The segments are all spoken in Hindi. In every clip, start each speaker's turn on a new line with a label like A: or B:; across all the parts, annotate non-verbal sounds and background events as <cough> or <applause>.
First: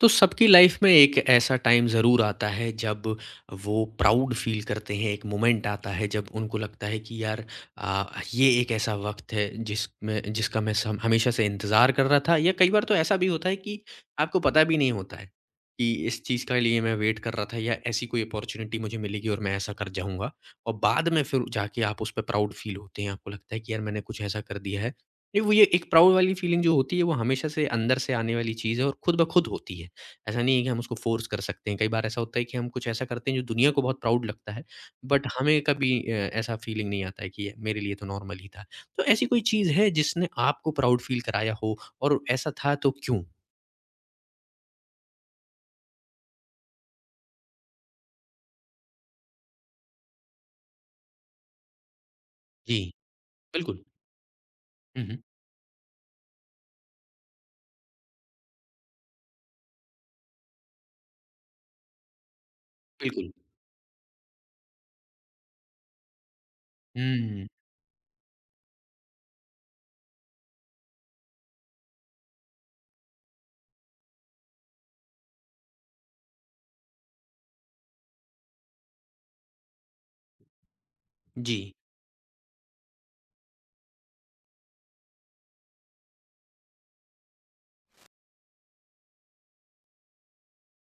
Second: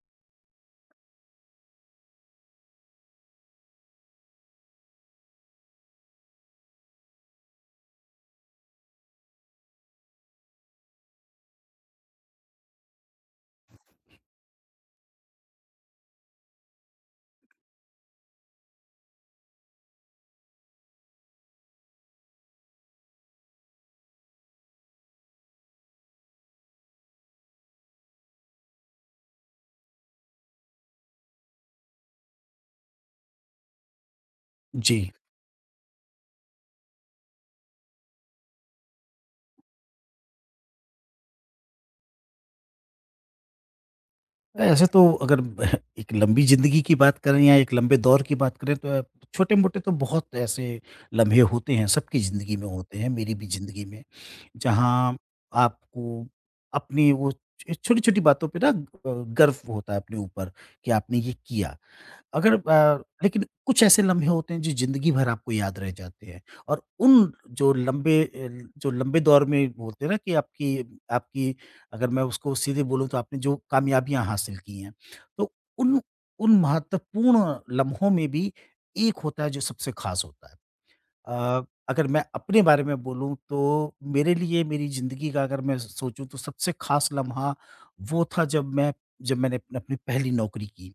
A: तो सबकी लाइफ में एक ऐसा टाइम ज़रूर आता है जब वो प्राउड फील करते हैं। एक मोमेंट आता है जब उनको लगता है कि यार, अ, ये एक ऐसा वक़्त है जिसमें जिसका मैं सम हमेशा से इंतज़ार कर रहा था। या कई बार तो ऐसा भी होता है कि आपको पता भी नहीं होता है कि इस चीज़ के लिए मैं वेट कर रहा था या ऐसी कोई अपॉर्च्युनिटी मुझे मिलेगी और मैं ऐसा कर जाऊँगा। और बाद में फिर जाके आप उस पे प्राउड फील होते हैं, आपको लगता है कि यार मैंने कुछ ऐसा कर दिया है। ये एक प्राउड वाली फीलिंग जो होती है वो हमेशा से अंदर से आने वाली चीज़ है और खुद ब खुद होती है। ऐसा नहीं है कि हम उसको फ़ोर्स कर सकते हैं। कई बार ऐसा होता है कि हम कुछ ऐसा करते हैं जो दुनिया को बहुत प्राउड लगता है,
B: जी।
A: बट हमें कभी ऐसा फ़ीलिंग नहीं आता है कि ये मेरे लिए तो नॉर्मल ही था। तो ऐसी कोई चीज़ है जिसने आपको प्राउड फ़ील कराया हो और ऐसा था तो क्यों?
B: ऐसे तो अगर <laughs> एक लंबी ज़िंदगी की बात करें या एक लंबे दौर की बात करें तो छोटे-मोटे तो बहुत ऐसे लम्हे होते हैं, सबकी ज़िंदगी में
A: जी,
B: होते हैं, मेरी भी ज़िंदगी
A: बिल्कुल।
B: में,
A: हुँ,
B: जहाँ
A: हुँ,
B: आपको अपनी वो छ छोटी-छोटी बातों पे ना गर्व होता है अपने ऊपर कि आपने ये किया। अगर अ,
A: बिल्कुल।
B: लेकिन कुछ ऐसे लम्हे होते हैं जो ज़िंदगी भर आपको याद रह जाते हैं और उन
A: हुँ,
B: जो लंबे अ, जो लंबे दौर में बोलते हैं ना कि आपकी आपकी अगर मैं उसको सीधे बोलूँ तो आपने जो कामयाबियाँ हासिल की हैं, तो उन उन महत्वपूर्ण लम्हों में भी एक होता है जो सबसे ख़ास होता है।
A: जी।
B: अ, अगर मैं अपने बारे में बोलूँ तो मेरे लिए मेरी ज़िंदगी का अगर मैं सोचूँ तो सबसे ख़ास लम्हा वो था जब मैंने अपनी अपनी पहली नौकरी की।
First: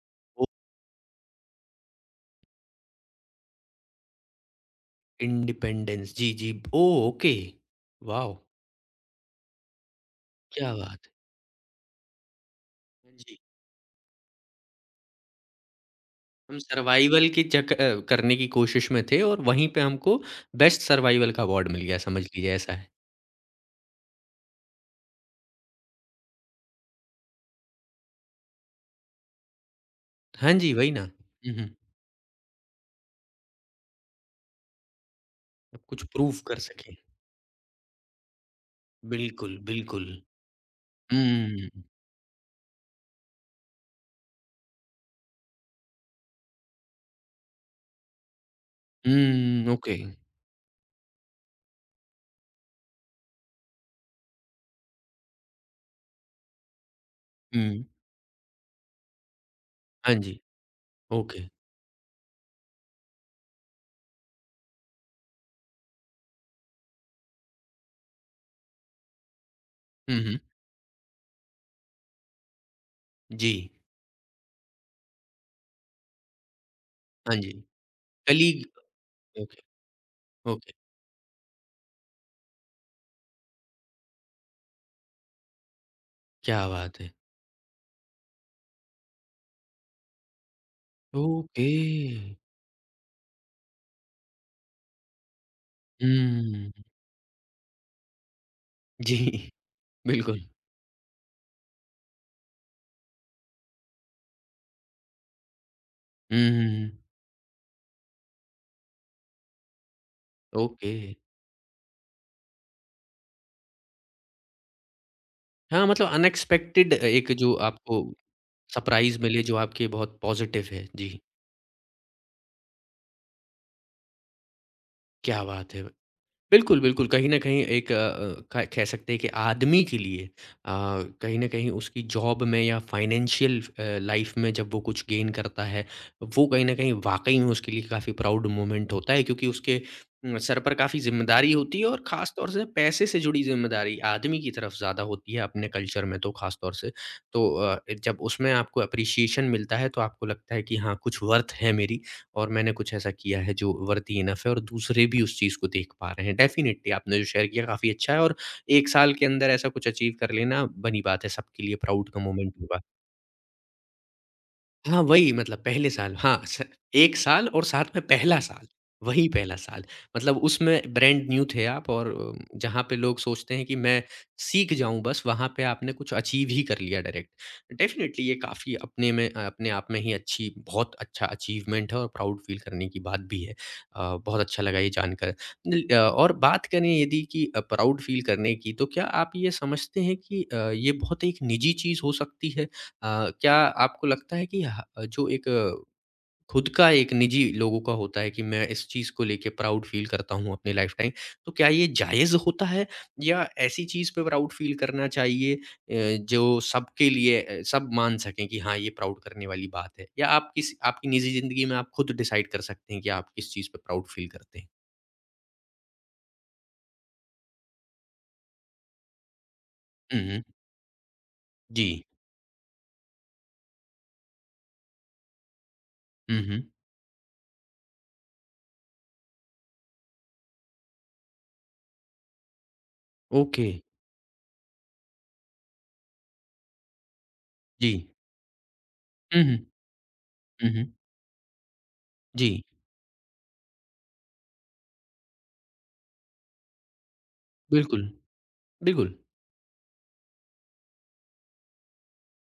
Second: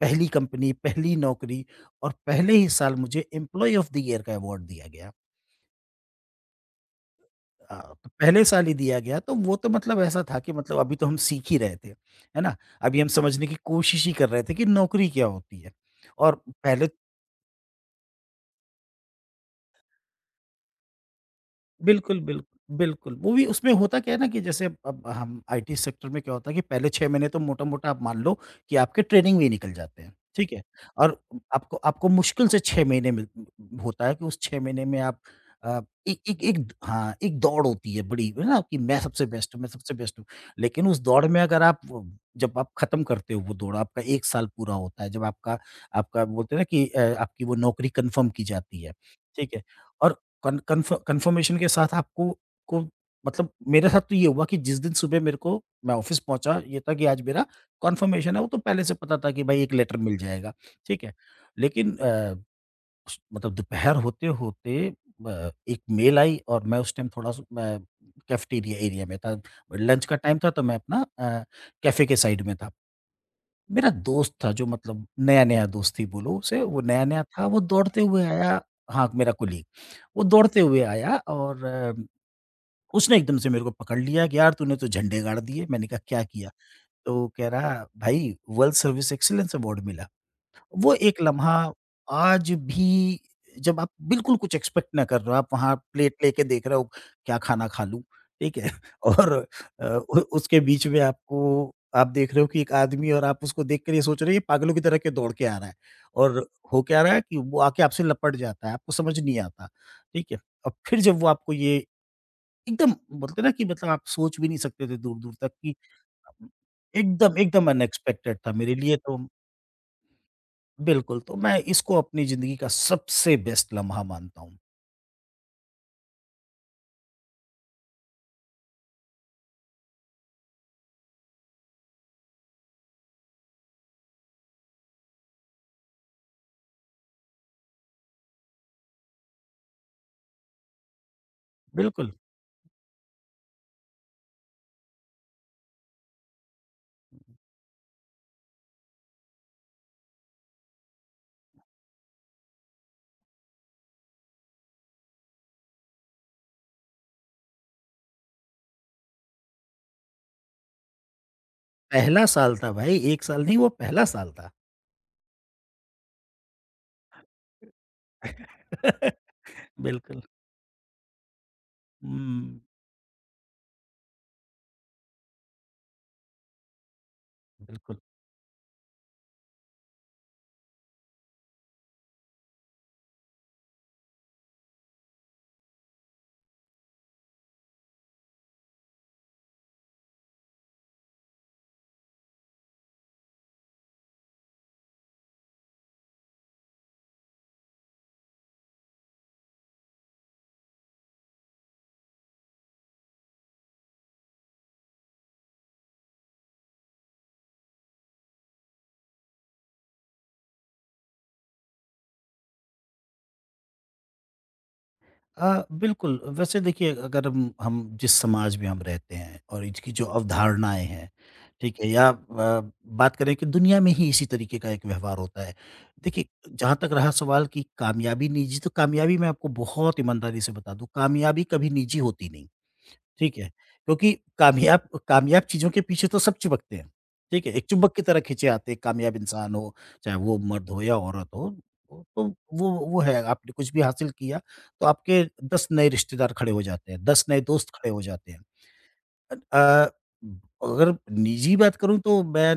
B: पहली
A: ओह!
B: कंपनी, पहली नौकरी और पहले ही साल मुझे एम्प्लॉयी ऑफ़ द ईयर का अवार्ड दिया गया।
A: इंडिपेंडेंस। जी, जी। ओह! ओके।
B: अ, तो
A: वॉव!
B: पहले साल ही दिया गया तो वो तो मतलब ऐसा था कि
A: क्या
B: मतलब अभी तो
A: बात है।
B: हम सीख ही रहे थे, है ना? अभी हम
A: हाँ जी।
B: समझने की कोशिश ही कर रहे थे कि नौकरी क्या होती है? और
A: हम
B: पहले
A: सर्वाइवल की करने की कोशिश में थे और वहीं पे हमको बेस्ट सर्वाइवल का अवार्ड मिल गया,
B: बिल्कुल,
A: समझ
B: बिल्कुल,
A: लीजिए ऐसा है।
B: बिल्कुल। वो भी उसमें होता क्या है ना कि जैसे अब हम आईटी सेक्टर में क्या होता है कि पहले 6 महीने तो मोटा-मोटा आप मान लो कि आपके ट्रेनिंग में ही निकल जाते हैं, ठीक
A: हाँ
B: है?
A: जी, वही ना।
B: और
A: हुँ, हुँ।
B: आपको आपको मुश्किल से 6 महीने मिल होता है कि उस 6 महीने में आप अ,
A: अब कुछ
B: एक
A: प्रूव
B: एक एक
A: कर
B: द
A: सकें।
B: हाँ, एक दौड़ होती है बड़ी, है ना? कि मैं सबसे बेस्ट
A: बिल्कुल,
B: हूँ, मैं सबसे
A: बिल्कुल।
B: बेस्ट हूँ। लेकिन उस दौड़ में अगर
A: हुँ,
B: आप व जब आप खत्म करते हो वो दौड़, आपका 1 साल पूरा होता है, जब आपका आपका बोलते हैं ना कि आपकी वो नौकरी कन्फर्म की जाती है, ठीक है?
A: हुँ, ओके।
B: और कन कन्फ कन्फर्मेशन के साथ आपको को मतलब मेरे साथ तो ये हुआ कि जिस दिन सुबह मेरे को मैं ऑफिस पहुँचा, ये था कि आज मेरा
A: हुँ।
B: कन्फर्मेशन है, वो तो पहले से पता था कि भाई 1 लेटर
A: हाँ
B: मिल
A: जी,
B: जाएगा, ठीक है।
A: ओके।
B: लेकिन अ, स मतलब दोपहर होते-होते एक मेल आई और मैं उस टाइम थोड़ा-सा मैं कैफ़ेटेरिया एरिया में था। लंच का
A: हुँ,
B: टाइम
A: हुँ।
B: था, तो मैं अपना कैफ़े के साइड में था।
A: जी,
B: मेरा दोस्त था जो मतलब नया-नया दोस्त ही बोलो उसे, वो नया-नया
A: हाँ
B: था,
A: जी।
B: वो दौड़ते हुए आया
A: कलीग।
B: हाँ, मेरा
A: ओके,
B: कोलीग। वो दौड़ते
A: ओके।
B: हुए आया और उसने एकदम से मेरे को पकड़ लिया कि यार तूने तो झंडे गाड़ दिए। मैंने कहा क्या किया?
A: क्या बात है!
B: तो कह रहा भाई वर्ल्ड सर्विस एक्सीलेंस अवार्ड मिला। वो एक लम्हा
A: ओके।
B: आज भी जब आप बिल्कुल कुछ एक्सपेक्ट ना कर रहे हो, आप वहाँ प्लेट लेके देख
A: हुँ।
B: रहे हो, क्या खाना खा लूँ? ठीक है?
A: जी,
B: <laughs> और
A: <laughs>
B: अ, उ
A: बिल्कुल।
B: उसके बीच में आपको आप देख रहे हो कि एक आदमी है और आप उसको देख कर ये सोच रहे हो ये पागलों की तरह क्यों दौड़ के आ रहा है? और हो
A: हुँ।
B: क्या रहा है कि वो आके आपसे लपट जाता है, आपको समझ नहीं आता। ठीक है? और
A: ओके।
B: फिर जब वो आपको ये एकदम बोलते हैं ना कि मतलब आप सोच भी नहीं सकते थे दूर-दूर तक कि
A: हाँ, मतलब अनएक्सपेक्टेड एक
B: एकदम,
A: जो
B: एकदम
A: आपको
B: अनएक्सपेक्टेड था मेरे लिए तो
A: सरप्राइज़ मिले जो आपके बहुत पॉज़िटिव है। जी,
B: बिल्कुल, तो मैं इसको अपनी ज़िंदगी का सबसे बेस्ट लम्हा मानता हूँ।
A: क्या बात है! बिल्कुल, बिल्कुल। कहीं न कहीं एक अ अ, क कह सकते हैं कि आदमी के लिए कहीं न कहीं उसकी जॉब में या फाइनेंशियल लाइफ़ में जब वो कुछ गेन करता है, वो कहीं न कहीं वाक़ई में उसके लिए काफ़ी प्राउड मोमेंट होता है क्योंकि उसके सर पर काफ़ी ज़िम्मेदारी होती है और
B: बिल्कुल,
A: ख़ास तौर से पैसे से जुड़ी ज़िम्मेदारी आदमी की तरफ ज़्यादा होती है अपने कल्चर में तो ख़ास तौर से। तो अ, जब उसमें आपको एप्रिसिएशन मिलता है तो आपको लगता है कि हाँ, कुछ वर्थ है मेरी और मैंने कुछ ऐसा किया है जो वर्दी इनफ़ है और दूसरे भी उस चीज़ को देख पा रहे हैं। डेफ़िनिटली आपने जो शेयर किया काफ़ी अच्छा है और 1 साल के अंदर ऐसा कुछ अचीव कर लेना बनी बात है सबके लिए प्राउड का
B: पहला
A: मोमेंट
B: साल था
A: होगा।
B: भाई, 1 साल नहीं वो पहला साल था।
A: हाँ, वही मतलब पहले साल हाँ, स 1 साल और साथ में पहला साल, वही पहला
B: <laughs>
A: साल।
B: बिल्कुल,
A: मतलब उसमें ब्रांड न्यू थे आप और
B: हुँ,
A: जहाँ पे लोग सोचते हैं कि मैं सीख जाऊँ बस, वहाँ पे आपने कुछ अचीव ही कर लिया डायरेक्ट।
B: बिल्कुल।
A: डेफ़िनिटली ये काफ़ी अपने आप में ही अच्छी बहुत अच्छा अचीवमेंट है और प्राउड फ़ील करने की बात भी है। बहुत अच्छा लगा ये जानकर। और बात करें यदि कि प्राउड फ़ील करने की, तो क्या आप ये समझते हैं कि ये बहुत एक निजी चीज़ हो सकती है? क्या आपको लगता है कि ह जो एक खुद का एक निजी लोगों का होता है कि मैं इस चीज़ को लेके प्राउड फ़ील करता हूँ अपनी लाइफ़टाइम, तो क्या ये जायज़ होता है? या ऐसी चीज़ पे प्राउड फ़ील करना चाहिए जो सबके लिए सब मान सकें कि हाँ, ये प्राउड करने वाली बात है? या आप किस आपकी निजी ज़िंदगी में आप खुद डिसाइड कर सकते हैं कि आप किस चीज़ पे प्राउड फ़ील करते हैं?
B: बिल्कुल, वैसे देखिए अगर हम जिस समाज में हम रहते हैं और इसकी जो
A: हुँ, हुँ।
B: अवधारणाएँ हैं, ठीक है?
A: जी।
B: या बात करें कि दुनिया में ही इसी तरीके का एक व्यवहार होता है। देखिए,
A: हुँ, हुँ।
B: जहाँ तक रहा सवाल कि कामयाबी निजी तो कामयाबी मैं आपको बहुत ईमानदारी से बता दूँ, कामयाबी कभी निजी होती नहीं। ठीक है?
A: ओके।
B: क्योंकि कामयाब कामयाब चीज़ों के पीछे तो सब चिपकते हैं, ठीक है? एक
A: जी।
B: चुम्बक की तरह खींचे आते हैं, कामयाब
A: हुँ,
B: इंसान
A: हुँ।
B: हो, चाहे वो मर्द
A: हुँ,
B: हो
A: हुँ।
B: या औरत हो, तो
A: जी,
B: वो है। आपने कुछ भी हासिल किया, तो आपके 10 नए रिश्तेदार खड़े हो जाते हैं, 10 नए दोस्त खड़े हो
A: बिल्कुल।
B: जाते हैं।
A: बिल्कुल।
B: अ अ, अगर निजी बात करूँ तो मैं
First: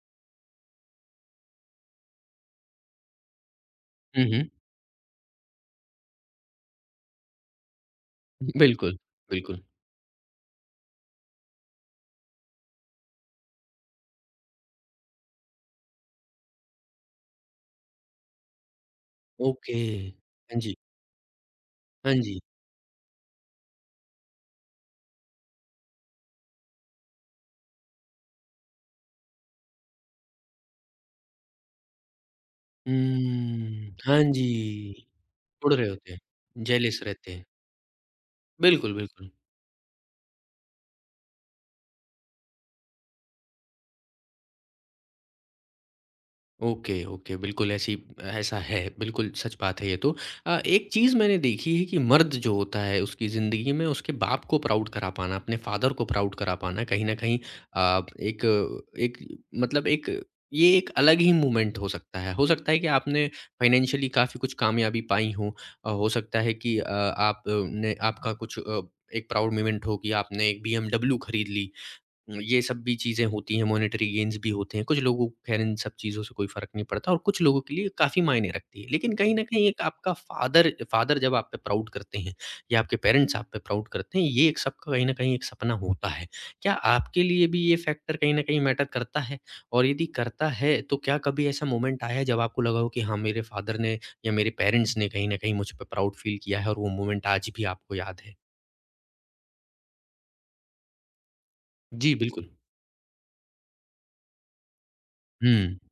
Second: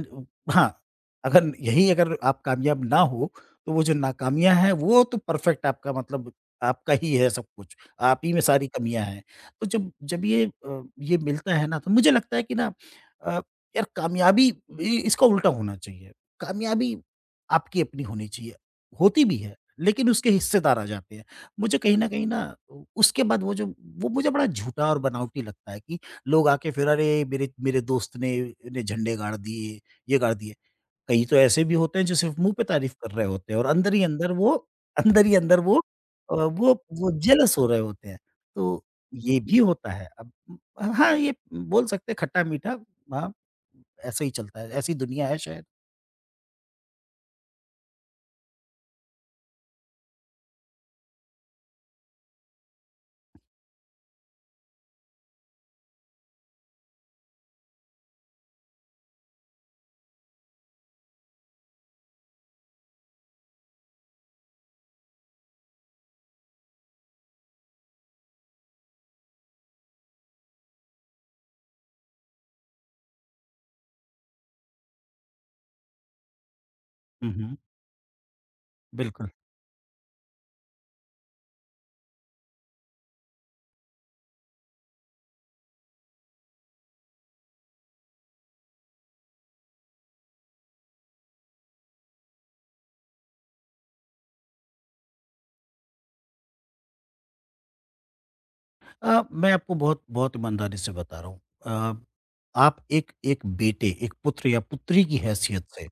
B: हाँ, अगर आप कामयाब ना हो, तो वो जो
A: हुँ, हुँ।
B: नाकामियाँ हैं, वो तो परफ़ेक्ट आपका मतलब आपका ही है सब कुछ, आप ही में सारी
A: बिल्कुल,
B: कमियाँ हैं।
A: बिल्कुल।
B: तो जब जब ये मिलता है ना, तो मुझे लगता है कि ना अ, यार कामयाबी इ इसका उल्टा होना चाहिए। कामयाबी आपकी अपनी होनी चाहिए, होती भी है,
A: ओके।
B: लेकिन उसके
A: हाँ जी,
B: हिस्सेदार आ जाते हैं। मुझे कहीं न
A: हाँ
B: कहीं ना,
A: जी।
B: उसके बाद वो मुझे बड़ा झूठा और बनावटी लगता है कि लोग आके फिर अरे मेरे मेरे दोस्त ने झंडे गाड़ दिए, ये गाड़ दिए। कई तो ऐसे भी होते हैं जो सिर्फ़ मुँह पे तारीफ़ कर रहे होते हैं और अंदर ही
A: हाँ
B: अंदर
A: जी,
B: वो अंदर ही अंदर
A: उड़
B: वो
A: रहे होते हैं,
B: अ, वो
A: जेलिस
B: वो
A: रहते हैं।
B: जेलस हो रहे होते हैं। तो
A: बिल्कुल, बिल्कुल।
B: ये भी होता है। अब हाँ, ये बोल सकते हैं खट्टा-मीठा हाँ, ऐसे ही चलता है, ऐसी दुनिया है शायद।
A: Okay, okay. बिल्कुल ऐसी ऐसा है, बिल्कुल सच बात है ये तो। एक चीज़ मैंने देखी है कि मर्द जो होता है उसकी ज़िंदगी में उसके बाप को प्राउड करा पाना, अपने फ़ादर को प्राउड करा पाना कहीं न कहीं अ, एक एक मतलब एक ये एक अलग ही मूवमेंट हो सकता है। हो सकता है कि आपने फ़ाइनेंशियली काफ़ी कुछ कामयाबी पाई हो। हो सकता है कि आपने आपका कुछ एक प्राउड मोमेंट हो कि आपने एक बीएमडब्ल्यू खरीद ली। ये सब भी चीज़ें होती हैं, मॉनेटरी गेन्स भी होते हैं। कुछ लोगों को ख़ैर इन सब चीज़ों से कोई फ़र्क नहीं पड़ता और
B: हुँ,
A: कुछ
B: हुँ,
A: लोगों के लिए काफ़ी मायने रखती है। लेकिन
B: बिल्कुल।
A: कहीं न कहीं एक आपका फ़ादर फ़ादर जब आप पे प्राउड करते हैं या आपके पेरेंट्स आप पे प्राउड करते हैं, ये एक सबका कहीं न कहीं एक सपना होता है। क्या आपके लिए भी ये फ़ैक्टर कहीं न कहीं मैटर करता है? और यदि करता है, तो क्या कभी ऐसा मोमेंट आया है जब आपको लगा हो कि हाँ, मेरे फ़ादर ने या मेरे पेरेंट्स ने कहीं न कहीं मुझ पे प्राउड फ़ील किया है और वो मोमेंट आज भी आपको याद है?
B: मैं आपको बहुत बहुत ईमानदारी से बता रहा हूँ। अ,
A: जी, बिल्कुल।
B: आप एक एक बेटे, एक पुत्र या पुत्री की हैसियत
A: हुँ।
B: से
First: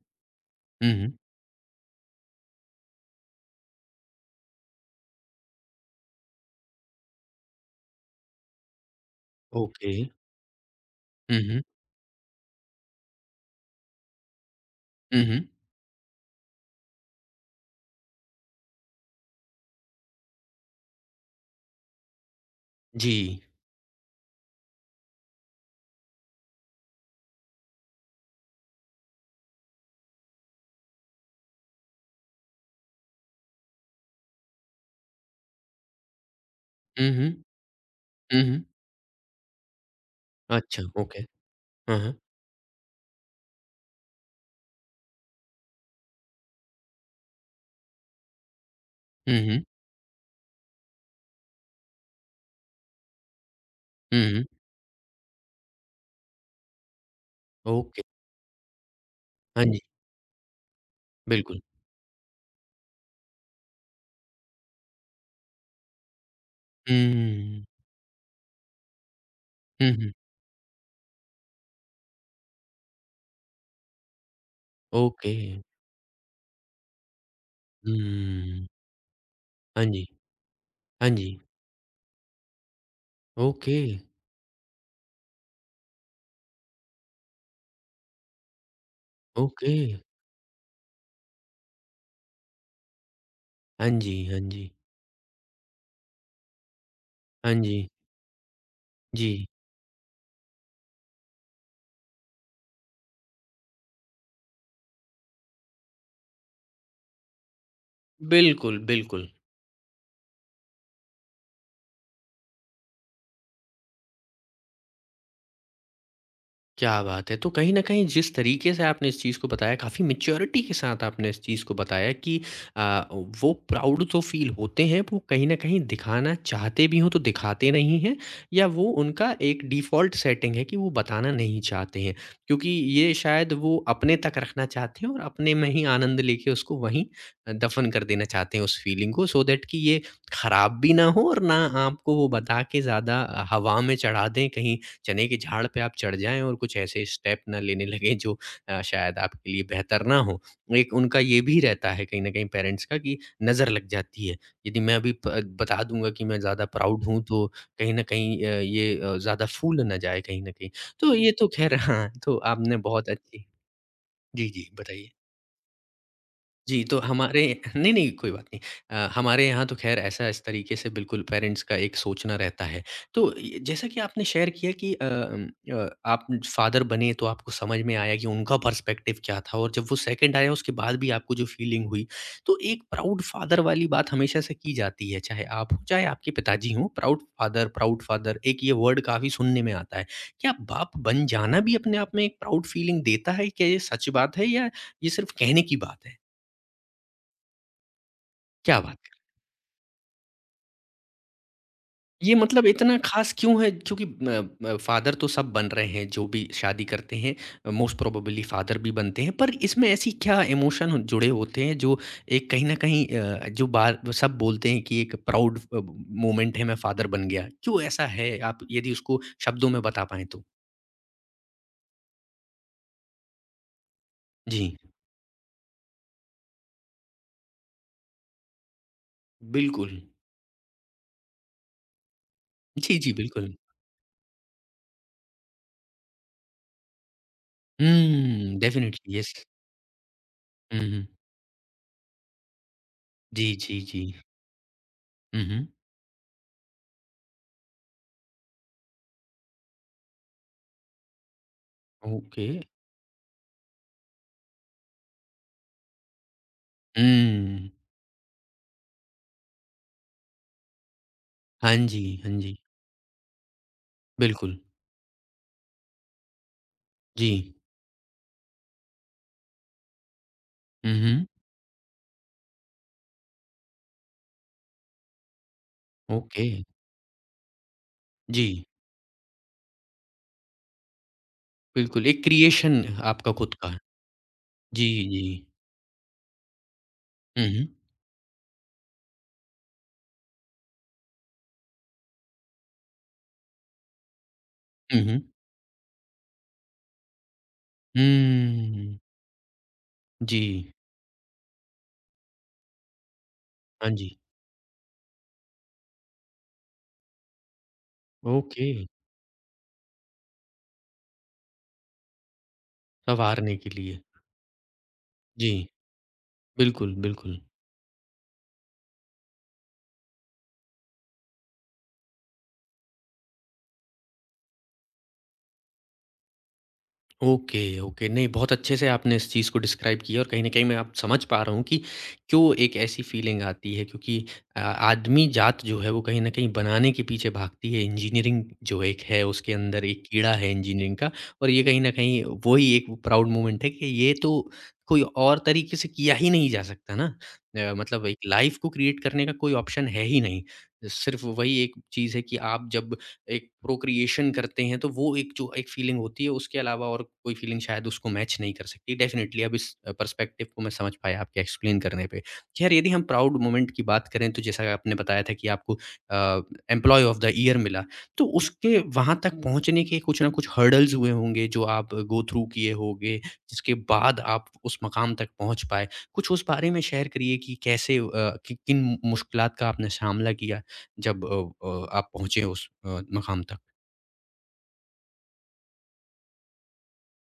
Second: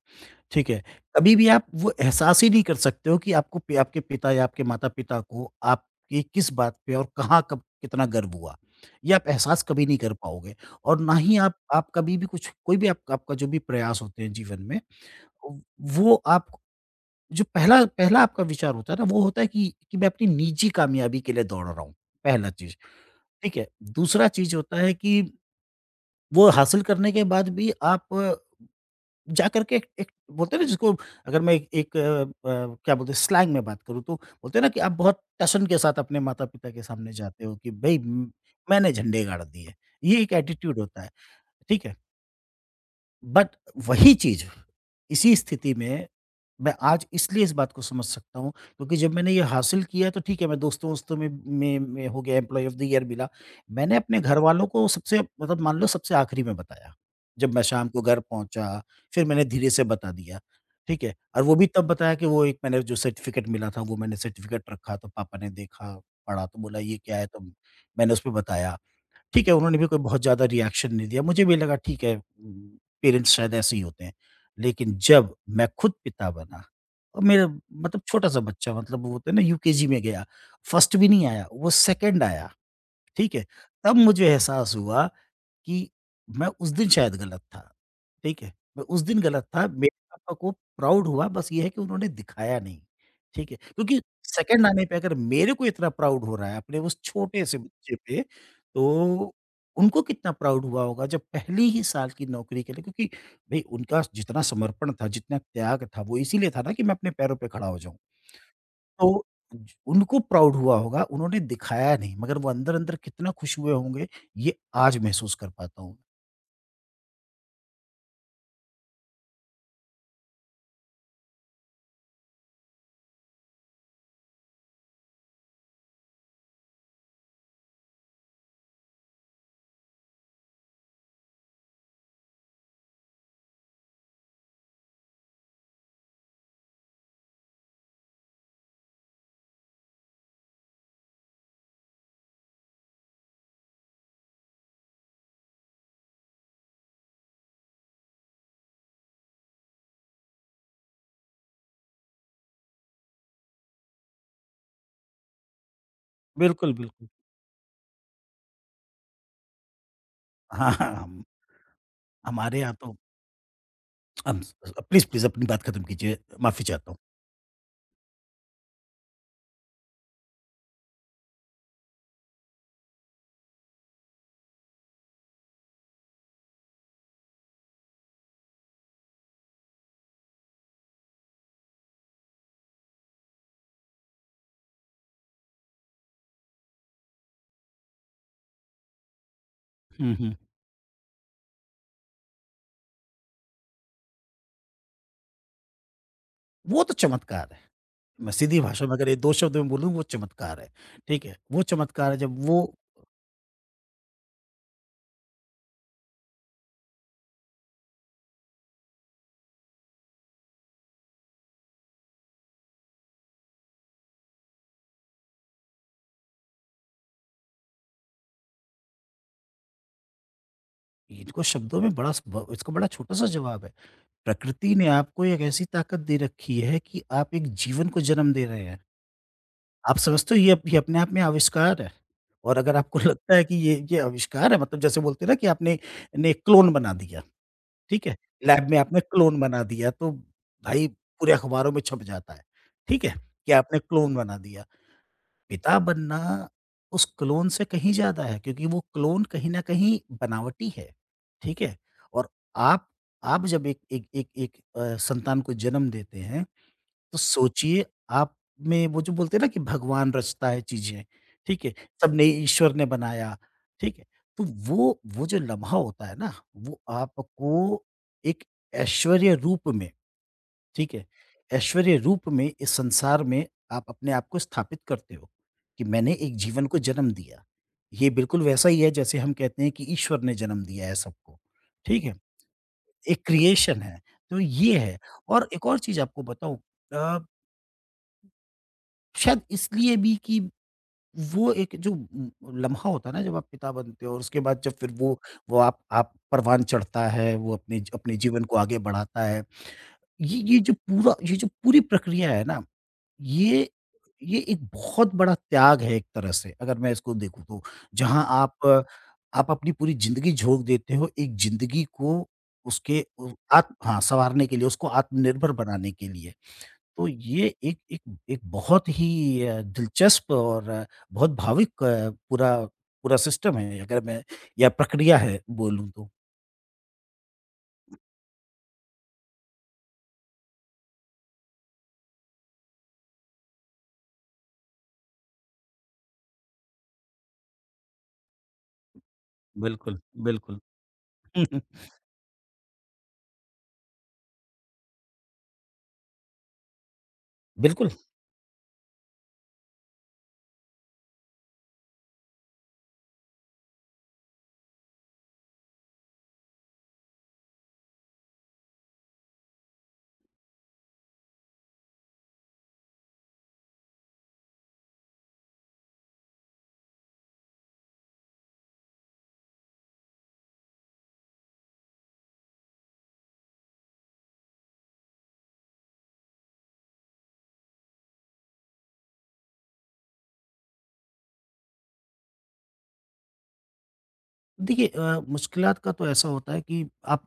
B: ठीक है।
A: हुँ, हुँ।
B: कभी भी आप वो एहसास ही नहीं कर सकते हो कि आपको पि आपके पिता या आपके माता-पिता को आपकी किस बात पे और कहाँ कब कितना गर्व हुआ। ये आप एहसास कभी
A: ओके।
B: नहीं कर पाओगे और ना ही
A: हुँ,
B: आप
A: हुँ।
B: आप कभी भी कुछ कोई भी आप आपका जो भी प्रयास होते हैं जीवन में,
A: हुँ, हुँ।
B: वो आप जो पहला पहला आपका विचार होता है ना, वो होता है कि मैं अपनी निजी कामयाबी के लिए दौड़ रहा हूँ, पहला चीज़,
A: जी।
B: ठीक है। दूसरा चीज़ होता है कि वो हासिल करने के बाद भी आप जाकर के एक एक बोलते हैं ना जिसको अगर मैं एक एक अ अ, क्या बोलते हैं स्लैंग में बात करूँ तो बोलते हैं ना कि आप बहुत टशन के साथ अपने माता-पिता के
A: हुँ,
B: सामने
A: हुँ।
B: जाते हो कि भई
A: हुँ, हुँ।
B: मैंने झंडे गाड़ दिए। ये एक एटीट्यूड
A: अच्छा,
B: होता है,
A: ओके।
B: ठीक है?
A: हाँ, हाँ।
B: बट वही चीज़ इसी स्थिति में, मैं आज इसलिए इस बात को समझ सकता हूँ, क्योंकि जब मैंने
A: हुँ,
B: ये
A: हुँ।
B: हासिल किया तो ठीक है मैं दोस्तों-वोस्तों में में हो गया एम्प्लॉयी ऑफ़ द ईयर मिला। मैंने अपने
A: हुँ, हुँ।
B: घरवालों को सबसे मतलब मान लो सबसे आखिरी में बताया। जब मैं शाम को
A: ओके।
B: घर पहुँचा, फिर मैंने
A: हाँ
B: धीरे
A: जी,
B: से बता दिया, ठीक है? और वो
A: बिल्कुल।
B: भी तब बताया कि वो एक मैंने जो सर्टिफ़िकेट मिला था वो मैंने सर्टिफ़िकेट रखा तो पापा ने देखा, पढ़ा तो बोला ये क्या है? तो
A: हुँ।
B: मैंने उसपे बताया। ठीक है, उन्होंने भी
A: हुँ,
B: कोई
A: हुँ।
B: बहुत ज़्यादा रिएक्शन नहीं दिया। मुझे भी लगा ठीक है पेरेंट्स शायद ऐसे ही होते हैं। लेकिन
A: ओके।
B: जब मैं खुद पिता बना और मेरा मतलब छोटा-सा
A: हुँ।
B: बच्चा मतलब वो होता है ना
A: हाँ
B: यूकेजी में
A: जी।
B: गया, फर्स्ट भी
A: हाँ
B: नहीं
A: जी।
B: आया, वो सेकंड आया, ठीक है?
A: ओके,
B: तब मुझे एहसास हुआ कि मैं उस दिन शायद गलत था, ठीक है? मैं उस दिन गलत था,
A: ओके।
B: मेरे पापा को प्राउड हुआ बस ये है कि उन्होंने दिखाया नहीं, ठीक है?
A: हाँ
B: क्योंकि
A: जी, हाँ
B: सेकंड
A: जी।
B: आने पे अगर मेरे को इतना प्राउड हो रहा है अपने उस
A: हाँ
B: छोटे-से
A: जी।
B: बच्चे पे, तो
A: जी।
B: उनको कितना प्राउड हुआ होगा जब पहली ही साल की नौकरी के लिए क्योंकि भई उनका जितना समर्पण था, जितना त्याग था, वो इसीलिए था ना कि मैं अपने पैरों पे खड़ा हो जाऊँ।
A: बिल्कुल,
B: तो
A: बिल्कुल।
B: ज उनको प्राउड हुआ होगा, उन्होंने दिखाया नहीं मगर वो अंदर-अंदर कितना खुश हुए होंगे, ये आज महसूस कर पाता हूँ।
A: क्या बात है! तो कहीं न कहीं जिस तरीके से आपने इस चीज़ को बताया, काफ़ी मैच्योरिटी के साथ आपने इस चीज़ को बताया कि अ, वो प्राउड तो फ़ील होते हैं, वो कहीं न कहीं दिखाना चाहते भी हों तो दिखाते नहीं हैं या वो उनका एक डिफ़ॉल्ट सेटिंग है कि वो बताना नहीं चाहते हैं। क्योंकि ये शायद वो अपने तक रखना चाहते हैं और अपने में ही आनंद लेके उसको वहीं दफ़न कर देना चाहते हैं उस फ़ीलिंग को सो दैट कि ये खराब भी ना हो और ना आपको वो बता के ज़्यादा हवा में चढ़ा दें, कहीं चने के झाड़ पे आप चढ़ जाएँ और कुछ ऐसे स्टेप ना लेने लगें जो शायद आपके लिए बेहतर ना हो। एक उनका ये भी रहता है कहीं न कहीं पेरेंट्स का कि नज़र लग जाती है। यदि मैं अभी प बता दूँगा कि मैं ज़्यादा
B: बिल्कुल,
A: प्राउड
B: बिल्कुल।
A: हूँ तो कहीं न कहीं ज़्यादा फूल ना जाए कहीं न
B: हाँ,
A: कहीं।
B: हाँ,
A: तो
B: हम
A: ये तो ख़ैर हाँ, तो
B: हमारे यहाँ
A: आपने
B: तो
A: बहुत अच्छी।
B: हम
A: जी, जी,
B: प्लीज़,
A: बताइए।
B: प्लीज़ अपनी बात ख़त्म कीजिए, माफ़ी
A: जी,
B: चाहता हूँ।
A: तो हमारे <laughs> नहीं, नहीं, कोई बात नहीं। हमारे यहाँ तो ख़ैर ऐसा इस तरीके से बिल्कुल पेरेंट्स का एक सोचना रहता है। तो य जैसा कि आपने शेयर किया कि आप फ़ादर बने तो आपको समझ में आया कि उनका पर्सपेक्टिव क्या था और जब वो 2nd आया उसके बाद भी आपको जो फ़ीलिंग हुई। तो एक प्राउड फ़ादर वाली बात हमेशा से की जाती है, चाहे आप हों, चाहे आपके पिताजी हों, प्राउड फ़ादर एक ये वर्ड काफ़ी सुनने में आता है।
B: हुँ, हुँ।
A: क्या बाप बन जाना भी अपने आप में एक प्राउड फ़ीलिंग देता है? क्या ये सच बात है या ये सिर्फ़ कहने की बात है?
B: वो तो चमत्कार है। मैं सीधी
A: क्या
B: भाषा में
A: बात
B: अगर ये
A: है!
B: 2 शब्द में बोलूँ वो चमत्कार है, ठीक है? वो चमत्कार है
A: ये
B: जब वो
A: मतलब इतना ख़ास क्यों है? क्योंकि फ़ादर तो सब बन रहे हैं, जो भी शादी करते हैं, मोस्ट प्रोबेबली फ़ादर भी बनते हैं। पर इसमें ऐसी क्या इमोशन जुड़े होते हैं, जो एक कहीं न कहीं जो बार सब बोलते हैं कि एक प्राउड मोमेंट है, मैं फ़ादर बन गया। क्यों ऐसा है? आप यदि उसको शब्दों में बता पाएँ तो?
B: इनको शब्दों में बड़ा स ब इसका बड़ा छोटा-सा जवाब है।
A: जी।
B: प्रकृति ने आपको एक ऐसी ताकत दे रखी है कि आप एक जीवन को जन्म दे रहे हैं। आप
A: बिल्कुल।
B: समझते हो ये अपने आप में आविष्कार है और अगर आपको
A: जी, जी,
B: <laughs> लगता है
A: बिल्कुल।
B: कि ये आविष्कार है मतलब जैसे बोलते हैं ना कि आपने ने क्लोन बना दिया। ठीक है?
A: हुँ,
B: लैब में आपने
A: डेफ़िनिटली, येस।
B: क्लोन बना दिया तो
A: हुँ,
B: भाई
A: हुँ।
B: पूरे अखबारों में छप जाता है, ठीक है?
A: जी,
B: कि आपने
A: जी, जी।
B: क्लोन बना दिया।
A: हुँ, हुँ।
B: पिता बनना उस क्लोन से कहीं ज़्यादा है क्योंकि वो क्लोन कहीं न कहीं बनावटी है, ठीक है? और
A: ओके।
B: आप आप जब एक एक एक एक अ, संतान को जन्म देते हैं तो
A: हुँ।
B: सोचिए आप में वो जो बोलते हैं ना कि भगवान रचता है चीज़ें, ठीक है?
A: हाँ जी,
B: सबने
A: हाँ जी।
B: ईश्वर ने बनाया, ठीक है? तो
A: बिल्कुल।
B: वो जो लम्हा होता है ना, वो
A: जी।
B: आपको एक ऐश्वर्य रूप में,
A: हुँ,
B: ठीक है?
A: हुँ।
B: ऐश्वर्य रूप में इस संसार में आप अपने आप को स्थापित करते हो, कि मैंने एक
A: ओके।
B: जीवन को जन्म दिया। ये बिल्कुल
A: जी,
B: वैसा ही है जैसे हम कहते हैं कि ईश्वर ने जन्म दिया है सबको, ठीक
A: बिल्कुल
B: है?
A: एक क्रिएशन
B: एक
A: आपका खुद का।
B: क्रिएशन है, तो ये
A: जी,
B: है
A: जी।
B: और एक और चीज़ आपको बताऊँ अ
A: हुँ, हुँ।
B: शायद इसलिए भी कि वो एक जो लम्हा होता है ना जब आप पिता बनते हो और उसके बाद जब फिर
A: हुँ,
B: वो
A: हुँ।
B: वो आप परवान चढ़ता है, वो अपने ज अपने जीवन को आगे
A: हम्म,
B: बढ़ाता है। ये
A: जी।
B: जो पूरा ये जो पूरी प्रक्रिया है ना, ये
A: हाँ जी।
B: ये एक बहुत बड़ा त्याग है एक तरह से अगर मैं इसको देखूँ तो। जहाँ आप
A: ओके,
B: अ, आप अपनी पूरी ज़िंदगी झोंक देते हो एक ज़िंदगी को उसके उ
A: सँवारने के
B: आत्म हाँ,
A: लिए।
B: सँवारने के लिए, उसको आत्मनिर्भर
A: जी,
B: बनाने के लिए।
A: बिल्कुल,
B: तो
A: बिल्कुल।
B: ये एक एक एक बहुत ही दिलचस्प और बहुत भाविक पूरा पूरा सिस्टम है अगर मैं या प्रक्रिया है बोलूँ तो।
A: Okay, okay. नहीं, बहुत अच्छे से आपने इस चीज़ को डिस्क्राइब किया और कहीं न कहीं मैं अब समझ पा रहा हूँ कि क्यों एक ऐसी फीलिंग आती है क्योंकि आदमी जात जो है वो कहीं न कहीं बनाने के पीछे भागती है। इंजीनियरिंग जो एक है उसके अंदर
B: बिल्कुल,
A: एक कीड़ा है
B: बिल्कुल।
A: इंजीनियरिंग का और ये कहीं न
B: <laughs>
A: कहीं वही एक प्राउड मोमेंट है कि ये तो कोई और तरीके से किया ही नहीं जा सकता ना।
B: बिल्कुल।
A: मतलब एक लाइफ़ को क्रिएट करने का कोई ऑप्शन है ही नहीं। सिर्फ़ वही एक चीज़ है कि आप जब एक प्रोक्रिएशन करते हैं, तो वो एक जो एक फ़ीलिंग होती है, उसके अलावा और कोई फ़ीलिंग शायद उसको मैच नहीं कर सकती। डेफ़िनिटली अब इस पर्सपेक्टिव को मैं समझ पाया आपके एक्सप्लेन करने पे। ख़ैर यदि हम प्राउड मोमेंट की बात करें, तो जैसा आपने बताया था कि आपको अ, एम्प्लॉयी ऑफ़ द ईयर मिला, तो उसके वहाँ तक पहुँचने के कुछ ना कुछ हर्डल्स हुए होंगे, जो आप गो थ्रू किए होंगे, जिसके बाद आप उस मकाम तक पहुँच पाए। कुछ उस बारे में शेयर करिए कि कैसे कि किन मुश्किलात का आपने सामना किया? जब आप पहुँचे उस मक़ाम तक।
B: देखिए मुश्किलात का तो ऐसा होता है कि आप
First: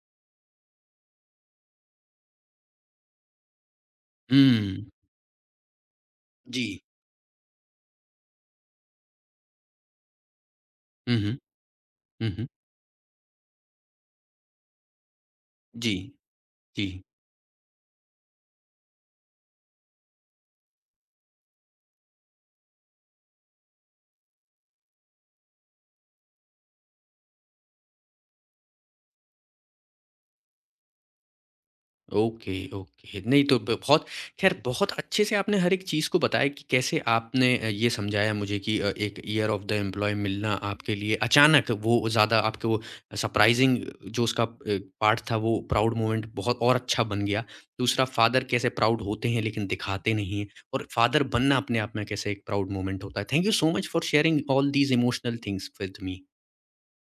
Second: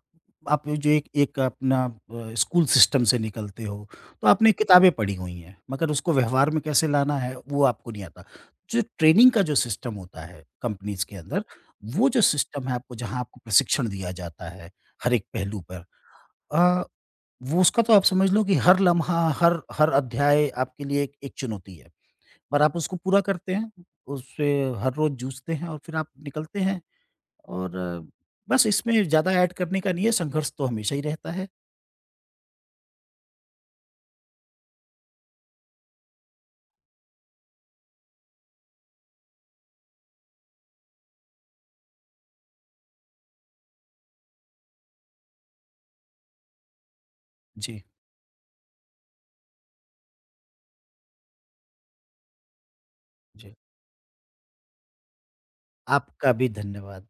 B: आप जो एक एक स्कूल सिस्टम से निकलते हो, तो आपने
A: हुँ,
B: किताबें पढ़ी हुई हैं, मगर उसको व्यवहार में
A: जी।
B: कैसे लाना है, वो आपको नहीं आता। जो ट्रेनिंग का जो सिस्टम होता है कंपनीज़ के
A: हुँ, हुँ।
B: अंदर, वो जो
A: हुँ, हुँ।
B: सिस्टम है आपको जहाँ आपको प्रशिक्षण दिया जाता है, हर एक पहलू पर
A: जी,
B: अ,
A: जी।
B: वो उसका तो आप समझ लो कि हर लम्हा, हर हर अध्याय आपके लिए एक एक चुनौती है, पर आप उसको पूरा करते हैं, उससे हर रोज़ जूझते हैं और फिर आप निकलते हैं। और बस इसमें ज़्यादा ऐड करने का नहीं है, संघर्ष तो हमेशा ही रहता है।
A: Okay, okay. नहीं तो ब बहुत ख़ैर बहुत अच्छे से आपने हर एक चीज़ को बताया कि कैसे आपने ये समझाया मुझे कि एक ईयर ऑफ द एम्प्लॉयी मिलना आपके लिए अचानक वो ज़्यादा आपके वो सरप्राइज़िंग जो उसका पार्ट था वो प्राउड मोमेंट बहुत और अच्छा बन गया।
B: जी।
A: दूसरा फ़ादर कैसे प्राउड होते हैं लेकिन दिखाते नहीं हैं और फ़ादर बनना अपने आप में कैसे एक प्राउड मोमेंट होता है। थैंक यू
B: जी।
A: So much for sharing all these emotional things with me.
B: आपका भी धन्यवाद।